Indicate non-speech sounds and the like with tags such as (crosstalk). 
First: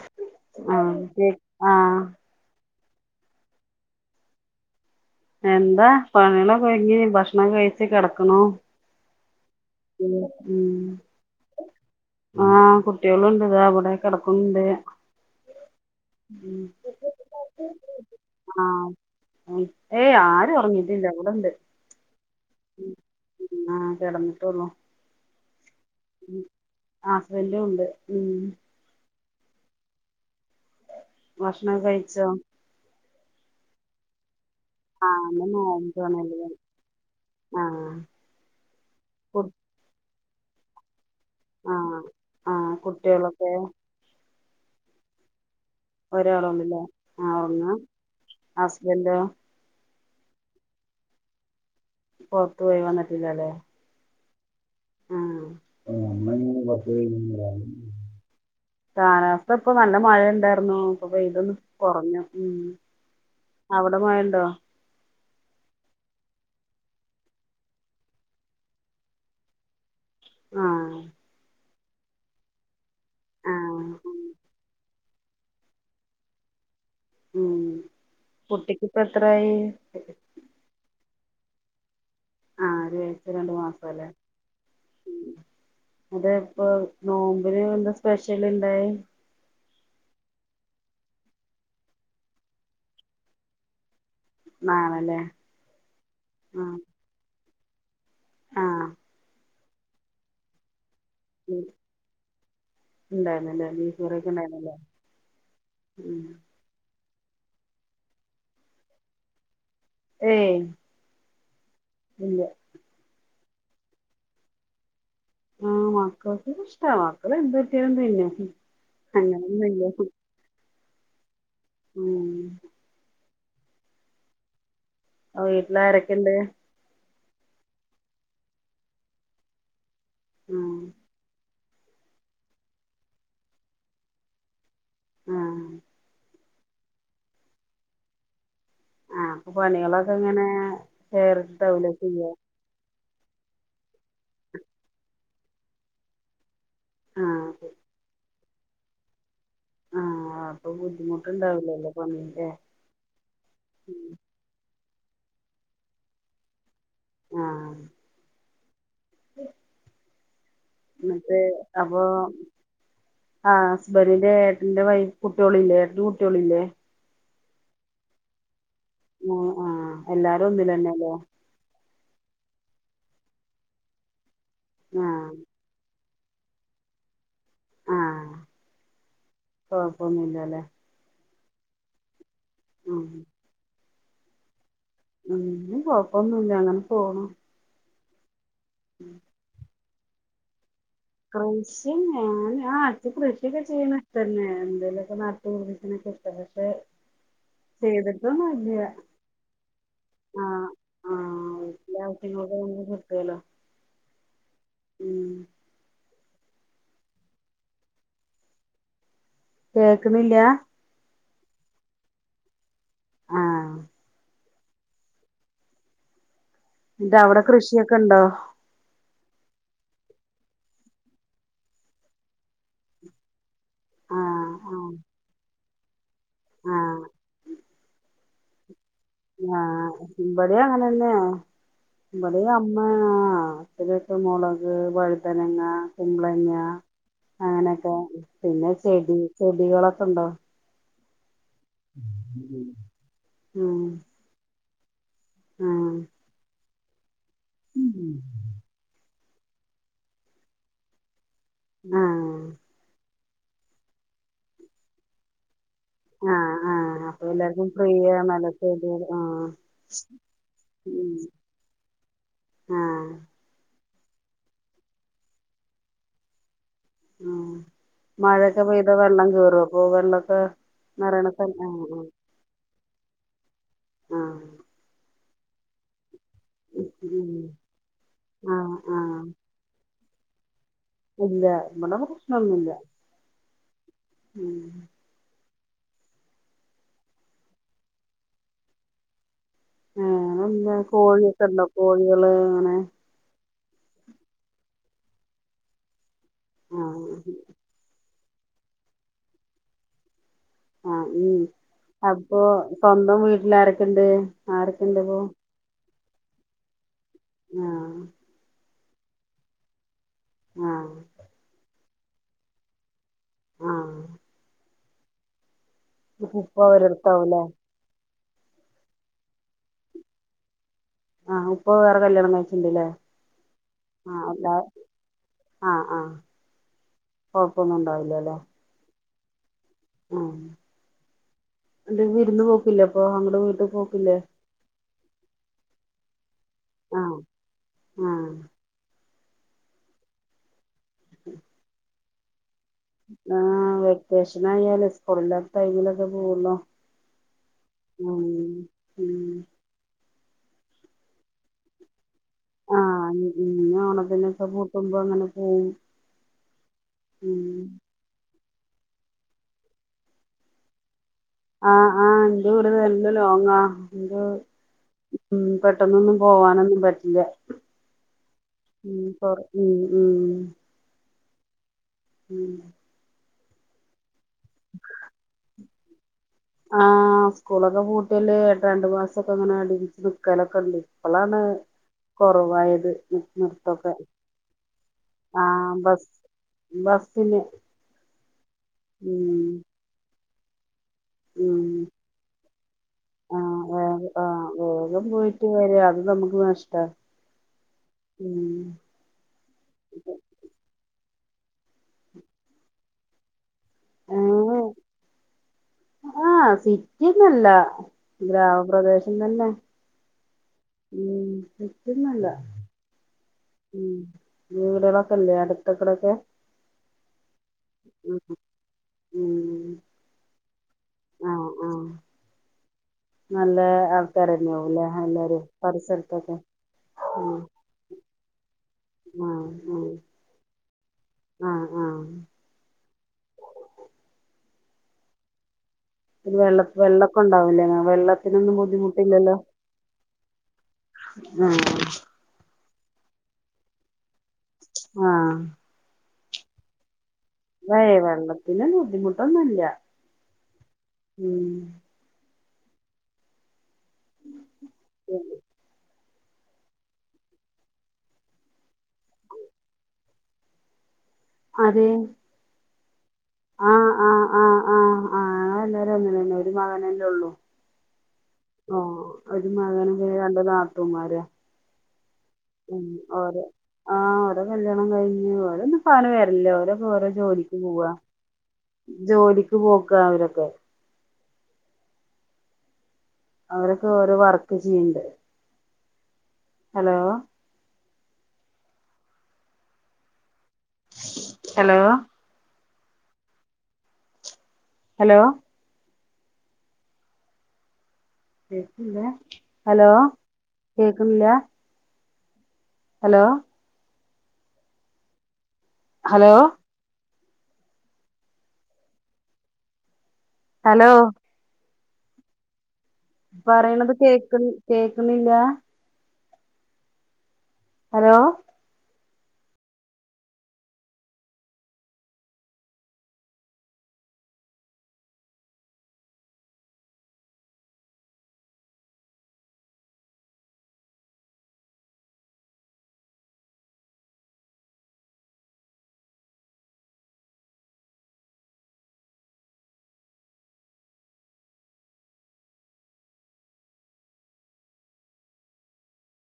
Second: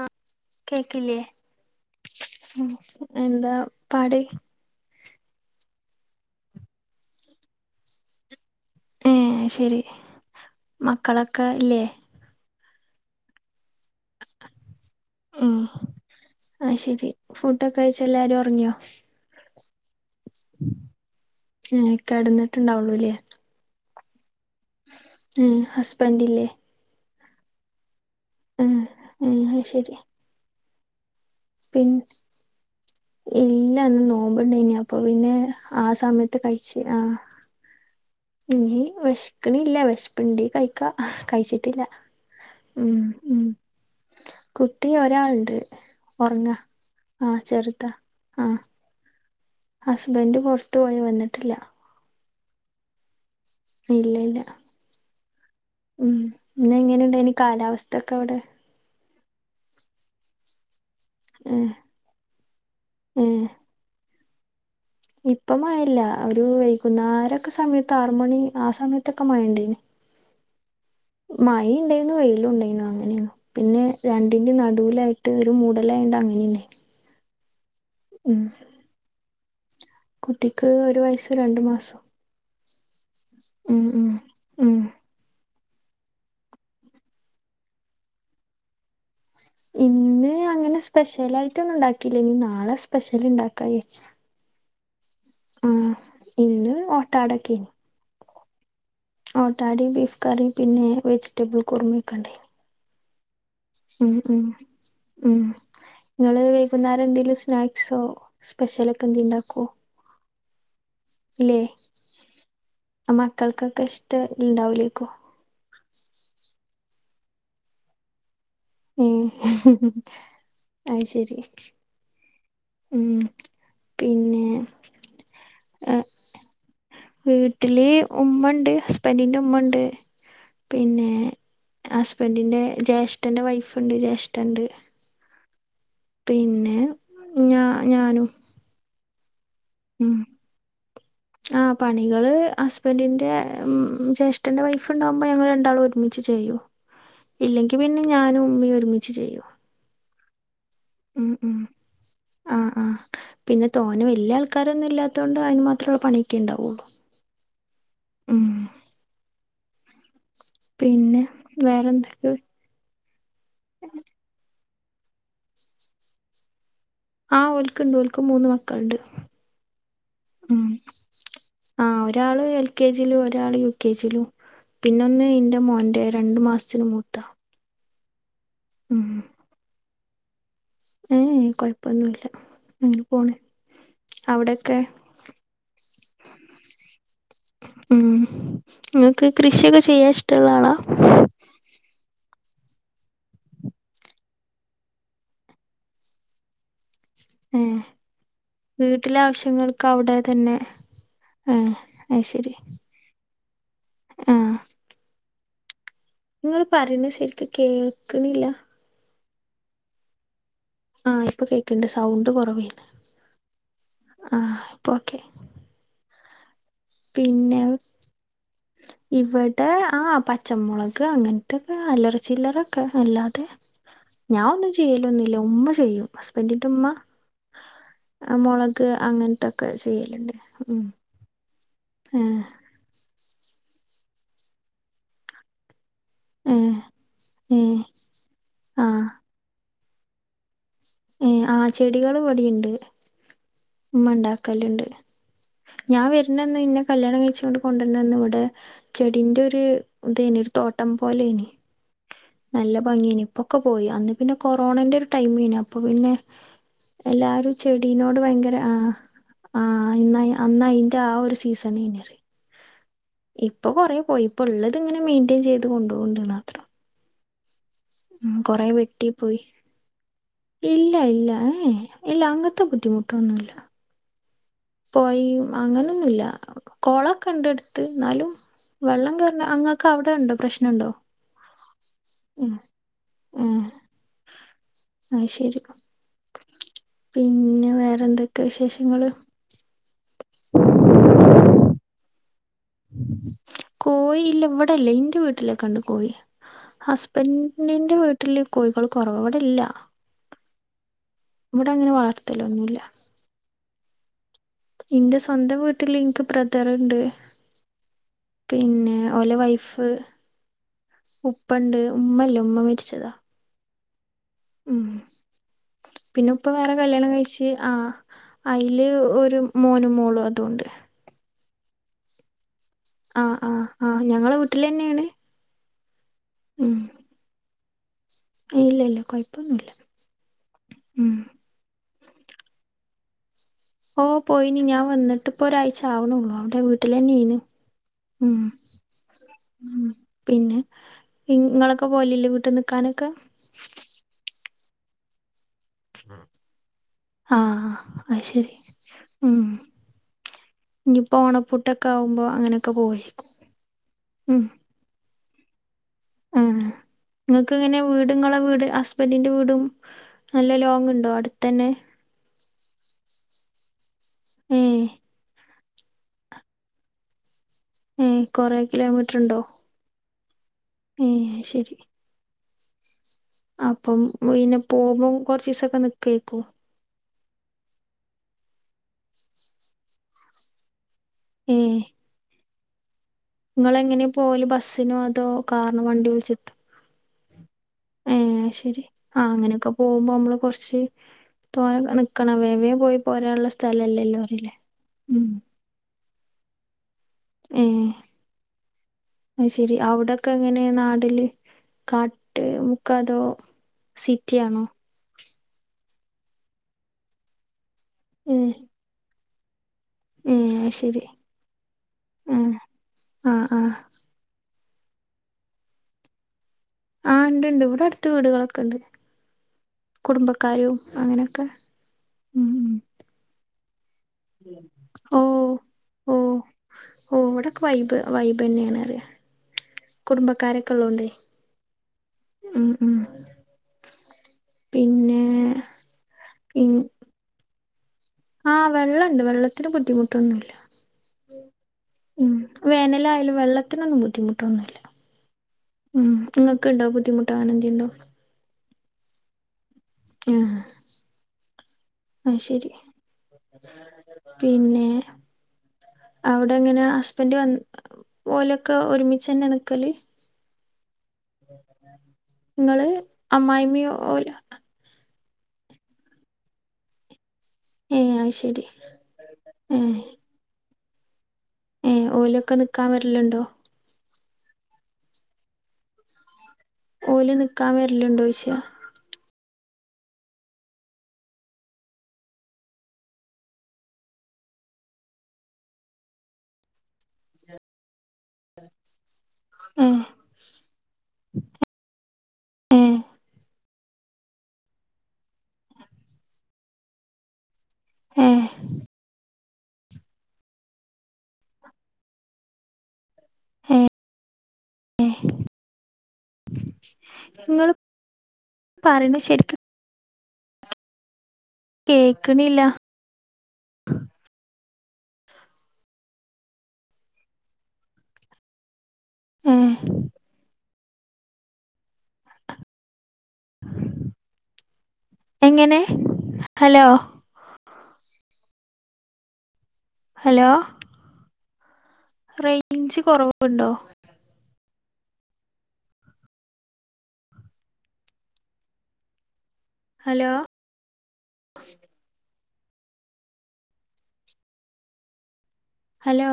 ആഹ് ആഹ് ശ ആഹ് (inaudible) എന്താ പാട് എന്താ പണികളൊ കഴിഞ്ഞ് ഭക്ഷണം കഴിച്ച് കെടക്കണു ഏഹ് ശരി ഉം മക്കളൊക്കെ ഇല്ലേ ആഹ് കുട്ട്യാളുണ്ട് ഇതാ ഇവടെ കേടക്കുന്നുണ്ട് ഉം ആഹ് ശെരി ഫുഡൊക്കെ കഴച്ച് എല്ലാരും ഉറങ്ങിയോ ആഹ് ഏയ് ആരും ഉറങ്ങിട്ടില്ല ഇവിടെണ്ട് ഉം കടന്നിട്ട്ണ്ടാവള്ളൂല്ലേ മം ആഹ് കെടന്നിട്ടള്ളൂ ഉം ഹസ്ബൻഡ് ഇല്ലേ ആഹ് ഹസ്ബൻഡ് ഉണ്ട് ഉം ഉം ഉം ആഹ് ശരി ഭക്ഷണം കഴിച്ചോ ഇല്ലന്ന് നോമ്പ്ണ്ടയിനി അപ്പൊ ആഹ് പിന്നെ ഇന്ന് ആഹ് സമയത്ത് നോമ്പാണല്ലേ കഴിച്ച് ആഹ് ആഹ് ഇനി കു വെഷക്ക്‌ണി ഇല്ല വിഷപ്പിണ്ട കഴ ഴിക്ക കഴിച്ചിട്ടില്ല ആഹ് ആഹ് ഉം ഉം കുട്ടികളൊക്കെ കുട്ടി ഒരാള്ണ്ട് ഒരാളൊന്നല്ല ആഹ് ഒന്ന് ആ ഹസ്ബൻഡോ ഹസ്ബൻഡ് പുറത്തു പോയി വന്നിട്ടില്ല പുറത്തു പോയി വന്നിട്ടില്ലല്ലേ ഇല്ല ഇല്ല ആഹ് ആഹ് ഉം അമ്മ ഇങ്ങനെ ഇന്ന് പുറത്ത് എങ്ങനെ ഉണ്ടെനി പോയി കാലാവസ്ഥൊക്കെ അവിടെ കാലാവസ്ഥ ഇപ്പൊ നല്ല മഴയ ഉണ്ടായിർന്നു ഇപ്പ പെയ്തൊന്ന് ഏഹ് കുറഞ്ഞു ഉം ഏഹ് അവിടെ മഴണ്ടോ ഇപ്പ മഴല്ല ഒരു വൈകുന്നേരംക്കെ സമയത്ത് ആറ് മണി ആഹ് സമയത്തൊക്കെ മയണ്ടേന് ആഹ് മഴ ഉണ്ടെന്നു വെയിലും ഉണ്ടെന്നു അങ്ങനെണ് പിന്നെ ആഹ് രണ്ടിന്റെ നടുലായിട്ട് ഒരു മൂടലായിണ്ട അങ്ങനിണ്ടായിനി ഉം കുട്ടിക്ക്പ്പ എത്രായി കുട്ടിക്ക് ഒരു വയസ്സ് രണ്ടു മാസം ആഹ ഒരുഴച്ച രണ്ടു മാസ ഉം അല്ലേ ഉം ഉം അതെ ഇപ്പോ നോമ്പില് എന്താ സ്പെഷ്യല് ഇണ്ടായി ഇന്ന് അങ്ങനെ സ്പെഷ്യലായിട്ട ഒന്നും ഉണ്ടാക്കില്ല ഇനി നാളെ സ്പെഷ്യൽ ഇണ്ടാക്കാ വച്ച് നളെലെ ആഹ് ഇന്ന് ഓട്ടാടൊക്കെ ആഹ് ഓട്ടാടെ ബീഫ് കറി പിന്നെ വെജിറ്റബിൾ കുറുമൊക്കെ ഉണ്ടേ ഉണ്ടാർന്ന്ല്ലെ ഉം ഉം ഉം ഉം നിങ്ങള് അപ്പന്നേര എന്തെങ്കലും സ്നാക്സോ സ്പെഷ്യല ഒക്കെ എന്തെലും ഉണ്ടാക്കുവോ ഏയ് ഇല്ലെ ഇല്ല ആഹ് മക്കൾക്കക്കെ ഇഷ്ടം ഇണ്ടാവുലേക്കും ആഹ് മക്കൾക്ക് ഇഷ്ടാ മക്കള് എന്ത് കിട്ടിയാലും തിന്നും ഉം അങ്ങനൊന്നില്ല അയ് ശരി ഉം ഉം പിന്നെ അപ്പോ വീട്ട്ലാരെക്കണ്ട് വീട്ടില് ഉമ്മണ്ട് ഹസ്ബന്റിന്റെ ഉമ്മണ്ട് ആഹ് പിന്നെ ഹസ്ബന്റിന്റെ ജ്യേഷ്ഠന്റെ വൈഫ്ണ്ട് ജ്യേഷ്ഠൻ ഇണ്ട് ആഹ് പിന്നെ ഞാ ഞാനും ആഹ് അപ്പൊ പണിയളൊക്കെ ഉം എങ്ങനെ ഷെയർട്ടാവുല്ലേ ചെയ്യാ ബന്റിന്റെ ഉം ജേഷ്ഠൻ്റെ വൈഫ് ഇണ്ടാവുമ്പോ ഞങ്ങള് രണ്ടാളും ഒരുമിച്ച് ചെയ്യും ആഹ് ഇല്ലെങ്കി പിന്നെ ഞാനും ഉമ്മി ഒരുമിച്ച് ചെയ്യും ആഹ് ഉം ഉം ബുദ്ധിമുട്ടുണ്ടാവില്ലല്ലോ പണീന്റെ ആഹ് ആഹ് പിന്നെ തോനെ വല്ല്യ ആൾക്കാരൊന്നും ഇല്ലാ ത്തോണ്ട് അയിന് മാത്രള്ള പണിയൊക്കെ ഇണ്ടാവോള്ളു ആഹ് പിന്നെ ന്ന്ട്ട് അപ്പോ വേറെന്തൊക്കെ ആഹ് ഹസ്ബന്റിന്റെ ഏട്ടന്റെ വൈഫ് കുട്ട്യോള്ല്ലേ ഏട്ടന്റെ കുട്ട്യോള്ല്ലേ ആഹ് ഓല്ക്ക്ണ്ട് ഓല്ക്ക് മൂന്ന് മക്കള്ണ്ട് ആഹ് ആഹ് എല്ലാരും ഉം ഒന്നിലന്നെല്ലേ ആഹ് ഒരാള് എൽ കെ ജിലും ഒരാള് യു കെ ജിലും പിന്നെ ഒന്ന് ആഹ് ഇന്റെ മോന്റെ രണ്ട് മാസ്ത്തിന് മൂത്ത ആഹ് ഉം കൊഴപ്പൊന്നുല്ലല്ലേ ഏഹ് കൊഴപ്പൊന്നുല്ല ഇങ്ങനെ ഉം പോണ് അവടെക്കെ ഉം (unintelligible) കൊഴപ്പൊന്നുല്ല അങ്ങനെ പോണു ഉം ഇങ്ങക്ക് കൃഷിയെക്കെ ചെയ്യാൻ ഇഷ്ടള്ള ആളാ കൃഷി ഞാന് ആഹ് അട്ത്ത് കൃഷിയൊക്കെ ചെയ്യ്ണ ഇതന്നെ എന്തേലെക്കെ നട്ട് പുട്പ്പിച്ച്നക്കെ (unintelligible) ഏഹ് വീട്ടിലെ ആവശ്യങ്ങൾക്ക് അവ്ടെ തന്നെ ആഹ് ആഹ് ഏഹ് വീട്ടിലെ അയ് ശരി ആവശ്യങ്ങൾക്ക് നമുക്ക് കിട്ടുവല്ലോ ആഹ് ഉം ഇങ്ങള് പറിണെ ശരിക്ക് കേക്ക്ണില്ല കേൾക്ക്ണില്ല ആഹ് ഇപ്പൊ കേക്ക്ണ്ട് സൗണ്ട് കെറവേര്ന്ന് ആഹ് ആഹ് ഇപ്പൊ ഓക്കെ ന്ന്ട്ട് അവടെ കൃഷിയൊക്കണ്ടോ ഇവടെ ആഹ് പച്ച മൊളക് അങ്ങത്തെക്കെ അല്ലറച്ചില്ലറെക്കെ അല്ലാതെ ഞാൻ ആഹ് ഒന്നും ആഹ് ചെയ്യലൊന്നില്ല ഉമ്മ ചെയ്യും ഹസ്ബന്റിന്റെ ഉമ്മ ആഹ് ആഹ് മൊള ക്ക് അങ്ങ ആഹ് ഇബടിം അങ്ങനെന്നെ ഏഹ് ഇബടെം അമ്മ (unintelligible) മൊളക്, വഴുതനങ്ങ കുമ്പളങ്ങ ഏഹ് ഏഹ് അങ്ങനെക്കെ പിന്നെ ആഹ് ചെടി ചെടികളൊക്കണ്ടോ ഏഹ് ആഹ് ചെടികള് ഇവടിണ്ട് ഉം ണ്ടാക്കലണ്ട് ആഹ് ഞാൻ വരന്നെന്ന് ഇന്നെ കല്യാണം കഴിച്ച് കൊണ്ട് കൊണ്ടുവരന്ന് ഇവിടെ ചെടിന്റെ ഒരു ഇതേനു ഒരു തോട്ടം പോലെനി ആഹ് നല്ല ഭംഗിയാണ് ഇപ്പൊക്കെ പോയി അന്ന് പിന്നെ കൊറോണന്റെ ഒരു ടൈംമ് അപ്പൊ പിന്നെ ആഹ് ആഹ് അപ്പൊ എല്ലാരും എല്ലാർക്കും ഫ്രീ ചെടിനോട് ആണല്ലോ ഭയങ്കര ആഹ് ചെടികള് ആഹ് ആഹ് അന്ന് അയിന്റെ ഉം ആഹ് ഒരു സീസണ് ആഹ് ഇപ്പൊ കൊറേ പോയി ഇപ്പൊ ഉള്ളത് ഇങ്ങനെ മെയിൻറ്റെയിൻ ചെയ്ത് കൊണ്ട് പോണ്ട് മാത്രം ഉം ഉം മഴയൊക്കെ കൊറേ പെയ്ത വെട്ടി വെള്ളം പോയി കേയറുവോ അപ്പൊ വെള്ളമൊക്കെ ഇല്ല നിറയണ സ്ഥലം ഇല്ല അംഗത്തെ ബുദ്ധിമുട്ടൊന്നും ഇല്ല ഒന്നുമില്ല ആഹ് പൊയ അങ്ങനൊന്നുമില്ല കൊളക്കെ ഉണ്ട്ടുത്ത് എന്നാലും ആ ആ ആ ആ വെള്ളം കേറുന്നാ അങ്ങെന ഒ അവിടെ ഉണ്ടോ പ്രശ്നുണ്ടോ ഇല്ല ഇവിടെ പ്രശ്നൊന്നുംമില്ല ആഹ് ഉം ആഹ് ശരി പിന്നെ വേറെന്തൊക്കെ വിശേഷങ്ങള് ഏഹ് വേറെ എന്താ കോഴിയൊക്കെ ഇണ്ടോ കോഴികള് അങ്ങനെ കോഴില്ല ഇവിടെല്ലേ ഇന്റെ വീട്ടിലൊക്കെണ്ട് കോഴി ആ ഹസ്ബൻറിന്റെ വീട്ടിൽ വീട്ടില് കോഴികൾ കുറവാ ഇവിടെല്ല ആഹ ഉം അപ്പൊ വളർത്തലൊന്നുല്ല സ്വന്തം വീട്ടില് ആരൊക്കെണ്ട് എന്റെ ആരൊക്കെണ്ട്പ്പോ സ്വന്തം വീട്ടിൽ എനിക്ക് ബ്രദറുണ്ട് ആഹ് പിന്നെ ഓല വൈഫ് ആഹ് ഉപ്പുണ്ട് ഉമ്മല്ല ഉമ്മ മരിച്ചതാ ആഹ് ഉം പിന്നെ ഉപ്പ വേറെ കല്യാണം കഴിച്ച് ആഹ് അയില് ഒരു മോനും മോളും അതുണ്ട് ആഹ് ഉപ്പ് വെറെ കല്യാണം കഴിച്ചിണ്ടല്ലേ ആഹ് ആഹ് ആഹ് ഞങ്ങളെ വീട്ടില് തന്നെയാണ് ഉം കുഴപ്പമൊന്നും ഉണ്ടാവില്ല അല്ലെ ഇല്ല ഇല്ല കുഴപ്പമൊന്നുമില്ല ഉം വിരുന്ന് പോക്കില്ലെ അപ്പൊ അങ്ങടെ വീട്ടിൽ ഓ പോയിനി ഞാൻ വന്നിട്ടിപ്പൊ ഒരാഴ്ച ആവുന്നുള്ളൂ അവടെ വീട്ടിൽ വീട്ടിൽ ആ തന്നെ അയിന് ആഹ് ഉം ഉം പിന്നെ ഇങ്ങളൊക്കെ പോലല്ലേ വീട്ട് നിക്കാനൊക്കെ ആഹ് വെക്കേഷൻ ആയാല് സ്കൂളിലാം ആഹ് അത് ഉം ശരി ഉം ഇനിയിപ്പോ ഓണപ്പൂട്ടൊക്കെ ആവുമ്പോ അങ്ങനെയൊക്കെ പോവരിക്കും ഉം കുംമ്പ അങ്ങനെ പോവും ഉം ഉം നിങ്ങക്ക് എങ്ങനെയാവും വീട് ങ്ങളെ വീട് ഹസ്ബൻഡിന്റെ വീടും നല്ല ലോങ് ഉണ്ടോ അടുത്തന്നെ ആ എന്റെ വീട് നല്ല ലോങ്ങാ ഏഹ് പെട്ടെന്നൊന്നും പോവാനൊന്നും പറ്റില്ല ഏഹ് കൊറെ കൊറ മ്മ് മ്മ് ഏ ശ്ശേരി മ്മ് അപ്പം പിന്നെ പോകുമ്പോം കൊറച്ചീസൊക്കെ നിക്കുവായിരിക്കും ആ സ്കൂളൊക്കെ പൂട്ടിയാലെ രണ്ട് മാസൊക്കെ അങ്ങനെ അടിപ്പിച്ചു നിൽക്കലൊക്കെണ്ട് ഇപ്പളാണ് ഏഹ് കൊറവായത് നിർത്തൊക്കെ നിങ്ങളെങ്ങനെ പോവല് ബസ്സിനോ അതോ ആഹ് കാറ് വണ്ടി ബസ് വിളിച്ചിട്ടൊ ബസ്സിന് ഏ ശ്ശെരി ആ ഉം അങ്ങനെയൊക്കെ പോകുമ്പോ നമ്മള് കൊറച്ച് ഉം തോനെ നിക്കണ വേം വേം പോയി പോരാനുള്ള ആഹ് സ്ഥലല്ലേയില്ലു അറില്ലേ ഉ ശെരിയ അത് നമുക്ക് നഷ്ട ഏയ്‌ അത് ശെരി അവിടൊക്കെ എങ്ങനെ നാടല് കാട്ട് മുക്കാതോ സിറ്റി ഏഹ് ആണോ ആഹ് സിറ്റിന്നല്ല ഗ്രാമപ്രദേശംതന്നെ ആഹ് ഉം കിട്ടുന്നില്ല ആ ആ ഉം വീടുകളൊക്കെയില്ലേ അടുത്തുക്കൂടെയൊക്കെ ആ ഇണ്ടിണ്ട് ഇവിടെ അടുത്ത് വീടുകളൊക്കെണ്ട് ഉം കുടുംബക്കാരും അങ്ങനെയൊക്കെ ആഹ് ആഹ് ഉം ഉം നല്ല ആൾക്കാരെന്നെയോ ഉള്ളെ ഓ എല്ലാരും ഓ പരിസരത്തൊക്കെ ഓ ഉം ഇവിടെക്കെ വൈബ് വൈബന്നെയാണെന്ന് പറയാ കുടുംബക്കാരൊക്കെ ഉള്ളോണ്ടേ ആ ആ ഉം ഉം പിന്നെ വെള്ള ഉം വെള്ളപ്പംണ്ടാവൂല്ലേ വെള്ള ആ വെള്ളുണ്ട് വെള്ളത്തിന് ബുദ്ധിമുട്ടൊന്നുല്ല ആഹ് ഉം വേനലയാലും വെള്ളത്തിനൊന്നും ബുദ്ധിമുട്ടൊന്നില്ല ആഹ് മ്മ് നിങ്ങക്കിണ്ടോ ബുദ്ധിമുട്ട് അങ്ങനെ എന്തെലുണ്ടോ ഏയ്‌ വെള്ളത്തിന് ബുദ്ധിമുട്ടൊന്നുമില്ല ആഹ് അത് ശേരി പിന്നെ അവിടെ എങ്ങനെ ഹസ്ബൻഡ് വന്നിക്കാ ഓലൊക്കെ ഒരുമിച്ച് തന്നെയ നിക്കല് അതെ നിങ്ങള് അമ്മായിമ്മയും ഓലും ആ എല്ലാരും അങ്ങനെന്നെ ഒര് മകനല്ലേ ഉള്ളൂ ഏ അത് ശരി ഒരു ഏ മകനും രണ്ട് നാത്തൂന്മാരും ഏ ഓലൊക്കെ നിക്കാൻ മ്മ് ഓല് വരലുണ്ടോ ആ ഓലെ കല്യാണം കഴിഞ്ഞു ഓരന്നുംപ്പങ്ങനെ വരലില്ലേ ഓരോ ഓരോ ഓല് ജോലിക്ക് നിക്കാൻ പോവാ വരലുണ്ടോയ്ച്ച ജോലിക്ക് പോക്ക അവരൊക്കെ അവരൊക്കെ ഓരോ വർക്ക് ചെയ്യണ്ട് ഹലോ ആഹ് ഹലോ ഏ ഹലോ ഏ കേക്കില്ല ഹലോ കേക്കുന്നില്ല ഹലോ ഏ ഏ ഹലോ ങ്ങള് പറയണ ശരിക്കും ഹലോ കേക്ണില്ല പറയണത് കേക് കേക്കുന്നില്ല ഹലോ ഉം എങ്ങനെ ഹലോ ഹലോ റേഞ്ച് കുറവുണ്ടോ ഹലോ ഹലോ